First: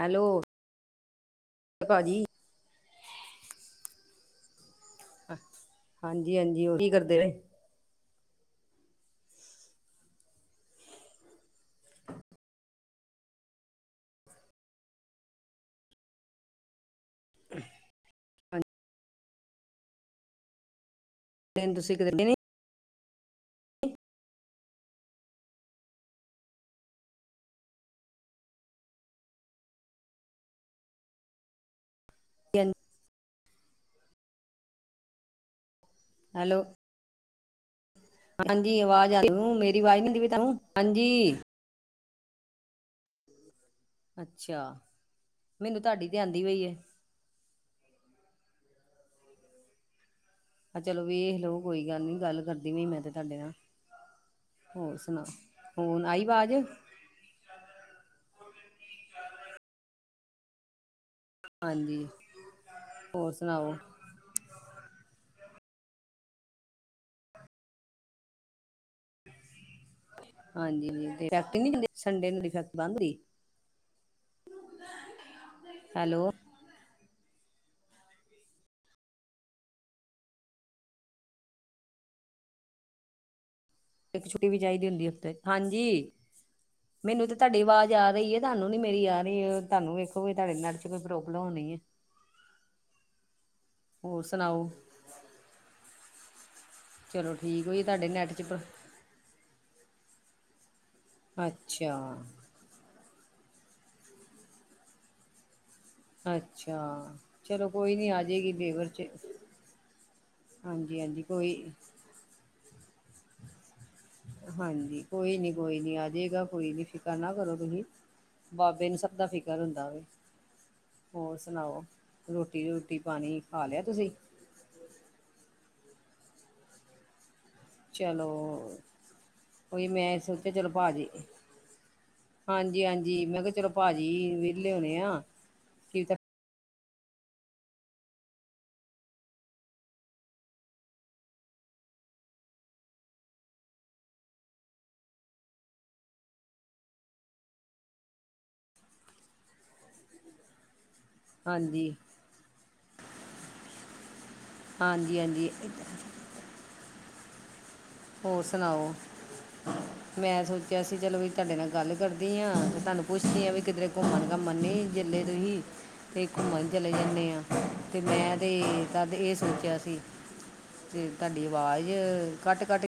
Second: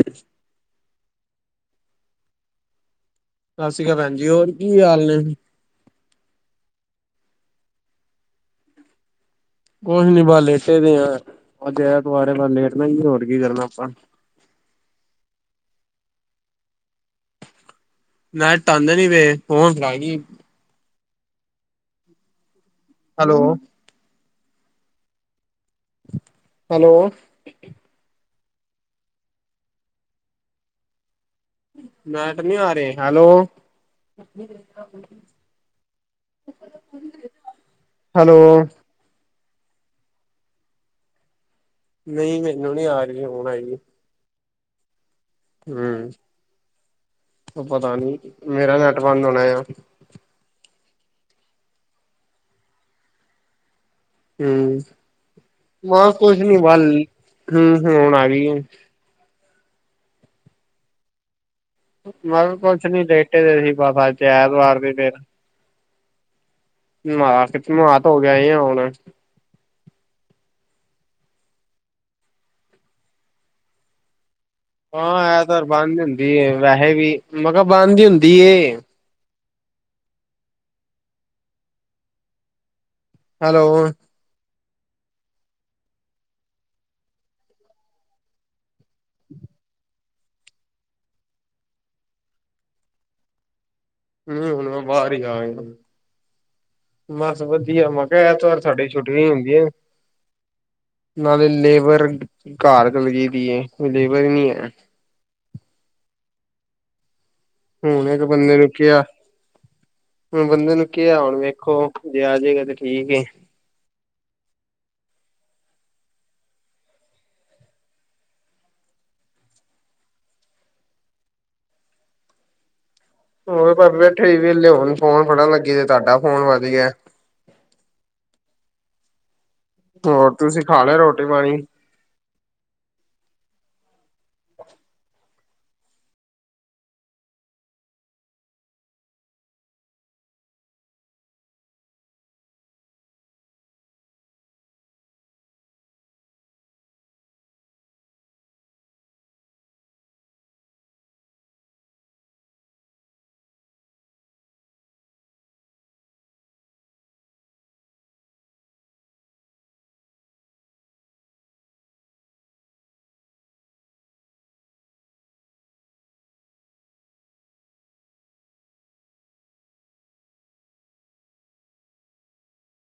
Hello. ਭਾਜੀ ਸਤਿ ਸ੍ਰੀ ਅਕਾਲ ਭੈਣ ਜੀ ਹੋਰ। ਕੀ ਹਾਲ ਨੇ ਹਾਂਜੀ ਹਾਂਜੀ ਕੀ ਕਰਦੇ। ਦੇਵੇ। ਕੁਛ ਨੀ ਬਸ ਲੇਟੇ ਦੇ ਆ ਅਜ ਐਤਵਾਰ ਐ ਬਸ ਲੇਟ ਨਾ ਹੀ ਹੋਰ ਕੀ ਕਰਨਾ ਆਪਾਂ। [unintelligible] ਨੈਟ ਆਂਦੇ ਨੀ ਪਏ ਹਣ ਫ ਗਈ ਨ ਤੁਸੀਂ ਕਿਤੇ [unintelligible] ਹੈਲੋ। ਹੈਲੋ। [unintelligible] ਮੈਟ ਨੀ ਆ ਰਹੇ ਹੈਲੋ। [unintelligible] ਹੈਲੋ ਹੈਲੋ ਹਾਂਜੀ ਆਵਾਜ਼ ਆ ਰਹੀ ਮੇਰੀ ਆਵਾਜ਼ ਨੀ ਆਦੀ ਪਈ ਤੁਹਾਨੂੰ ਹਾਂਜੀ। ਨਹੀਂ ਮੈਨੂੰ ਨਹੀਂ ਆ ਰਹੀ ਹੁਣ ਆਈ। ਅੱਛਾ। ਮੈਨੂੰ ਤੁਹਾਡੀ ਹੂੰ ਤੇ ਆਂਦੀ ਪਈ ਏ ਉਹ ਪਤਾ ਨੀ ਮੇਰਾ ਨੈਟ ਬੰਦ ਹੋਣਾ ਆ। ਆਹ ਚਲੋ ਵੀ ਇਹ ਲੋਓ ਕੋਈ ਗੱਲ ਨੀ ਗੱਲ ਕਰਦੀ ਪਈ ਮੈਂ ਤੇ ਤੁਹਾਡੇ ਨਾਲ ਹੂੰ ਹੋਰ ਸੁਣਾ ਹੁਣ ਬਸ ਆਈ ਕੁਛ ਆਵਾਜ਼ ਨੀ ਵੱਲ ਹੂੰ ਹੂੰ ਹੁਣ ਆ ਗਈ। ਹਾਂਜੀ ਬਸ ਕੁਛ ਨੀ ਹੋਰ ਲੇਟੇ ਦੇ ਸੁਣਾਓ ਸੀ ਬਤਾ ਅਜ ਐਤਵਾਰ ਸੀ। ਫੇਰ ਨਾ ਧੋ ਕੇ ਆਏ ਆ ਹੁਣ। ਹਾਂਜੀ ਤੇ ਫੈਕਟਰੀ ਨਹੀਂ ਹਦੇ ਸੰਡੇ ਨੂੰ ਫੈਕਟ ਬੰਦ ਰਹੀ। ਹਾਂ ਐਤਵਾਰ ਬੰਦ ਹੁੰਦੀ ਵੈਸੇ ਵੀ ਮੈਂ ਕਿਹਾ ਬਣਦੀ ਹੁੰਦੀ ਏ। ਹੈਲੋ, ਟੀ ਵੀ ਚਾਹੀਦੀ ਹੁੰਦੀ ਉੱਥੇ ਹਾਂਜੀ ਮੈਨੂੰ ਤੇ ਤੁਹਾਡੀ ਆਵਾਜ਼ ਆ ਰਹੀ ਹੈ ਤੁਹਾਨੂੰ ਨੀ ਮੇਰੀ ਆ ਰਹੀ ਹੈ ਤੁਹਾਨੂੰ ਵੇਖੋਗੇ ਤੁਹਾਡੇ ਨੈਟ ਚ ਕੋਈ ਪ੍ਰੋਬਲਮ ਹੋਣੀ ਐ। ਨਹੀ ਹੁਣ ਬਾਹਰੀ ਗਿਆ ਹੋਇਆ ਸੀ। ਚਲੋ ਬਸ ਠੀਕ ਹੋਈ ਵਧੀਆ ਮੈਂ ਤੁਹਾਡੇ ਕਿਹਾ ਨੈੱਟ 'ਚ ਪਰ ਐਤਵਾਰ ਸਾਡੀ ਛੁੱਟੀ ਹੋਈ ਹੁੰਦੀ ਆ। ਨਾਲੇ ਅੱਛਾ ਲੇਬਰ ਘਰ- ਗਲਗੀ ਦੀਏ ਮਲੀਵਰ ਨਹੀਂ ਹੈ। ਅੱਛਾ, ਚਲੋ ਕੋਈ ਹੁਣ ਨਹੀਂ ਆ ਇੱਕ ਜਾਏਗੀ ਬੰਦੇ ਨੂੰ ਲੇਬਰ ਕਿਹਾ 'ਚ ਹੁਣ ਬੰਦੇ ਨੂੰ ਹਾਂਜੀ ਕਿਹਾ ਹਾਂਜੀ ਹੁਣ ਕੋਈ ਵੇਖੋ ਜੇ ਆਜੇਗਾ ਤੇ ਠੀਕ ਏ। ਹਾਂਜੀ ਕੋਈ ਨਹੀਂ ਕੋਈ ਨਹੀਂ ਆ ਜਾਏਗਾ ਕੋਈ ਨਹੀਂ ਫਿਕਰ ਨਾ ਕਰੋ, ਤੁਸੀਂ ਬਾਬੇ ਨੂੰ ਸਭ ਦਾ ਫਿਕਰ ਹੁੰਦਾ ਵੇ ਹੋਰ ਸੁਣਾਓ ਰੋਟੀ ਰੋ ਹੋਰ ਘਰ ਬੇਠੇ ਸੀ ਵਿਹਲੇ ਹੁਣ ਫੋਨ ਫੜਨ ਲੱਗੇ ਤੁਹਾਡਾ ਫ਼ੋਨ ਵਧੀਆ। ਚਲੋ, ਉਹੀ ਮੈਂ ਹੋਰ ਸੋਚਿਆ ਤੁਸੀਂ ਚਲੋ ਖਾ ਲਿਆ ਭਾਜੀ ਰੋਟੀ ਪਾਣੀ ਹਾਂਜੀ -ਹਾਂਜੀ ਮੈਂ ਕਿਹਾ ਚਲੋ ਭਾਜੀ ਵਿਹਲੇ ਹੋਣੇ ਆ ਕੀ ਕਰ ਹਾਂਜੀ, ਹਾਂਜੀ -ਹਾਂਜੀ। ਹੋਰ ਸੁਣਾਓ ਮੈਂ ਸੋਚਿਆ ਸੀ ਚਲੋ ਵੀ ਤੁਹਾਡੇ ਨਾਲ ਗੱਲ ਕਰਦੀ ਹਾਂ ਤੇ ਤੁਹਾਨੂੰ ਪੁੱਛਦੀ ਹਾਂ ਵੀ ਕਿਧਰੇ ਘੁੰਮਣ ਘਾਮਣ ਨੀ ਜੇ ਤੁਸੀ ਤੇ ਘੁੰਮਣ ਚਲੇ ਜਾਂਦੇ ਆਂ ਤੇ ਮੈਂ ਤੇ ਤ ਇਹ ਸੋਚਿਆ ਸੀ ਤੇ ਤੁਹਾਡੀ ਆਵਾਜ਼ ਕੱਟ-ਕੱਟ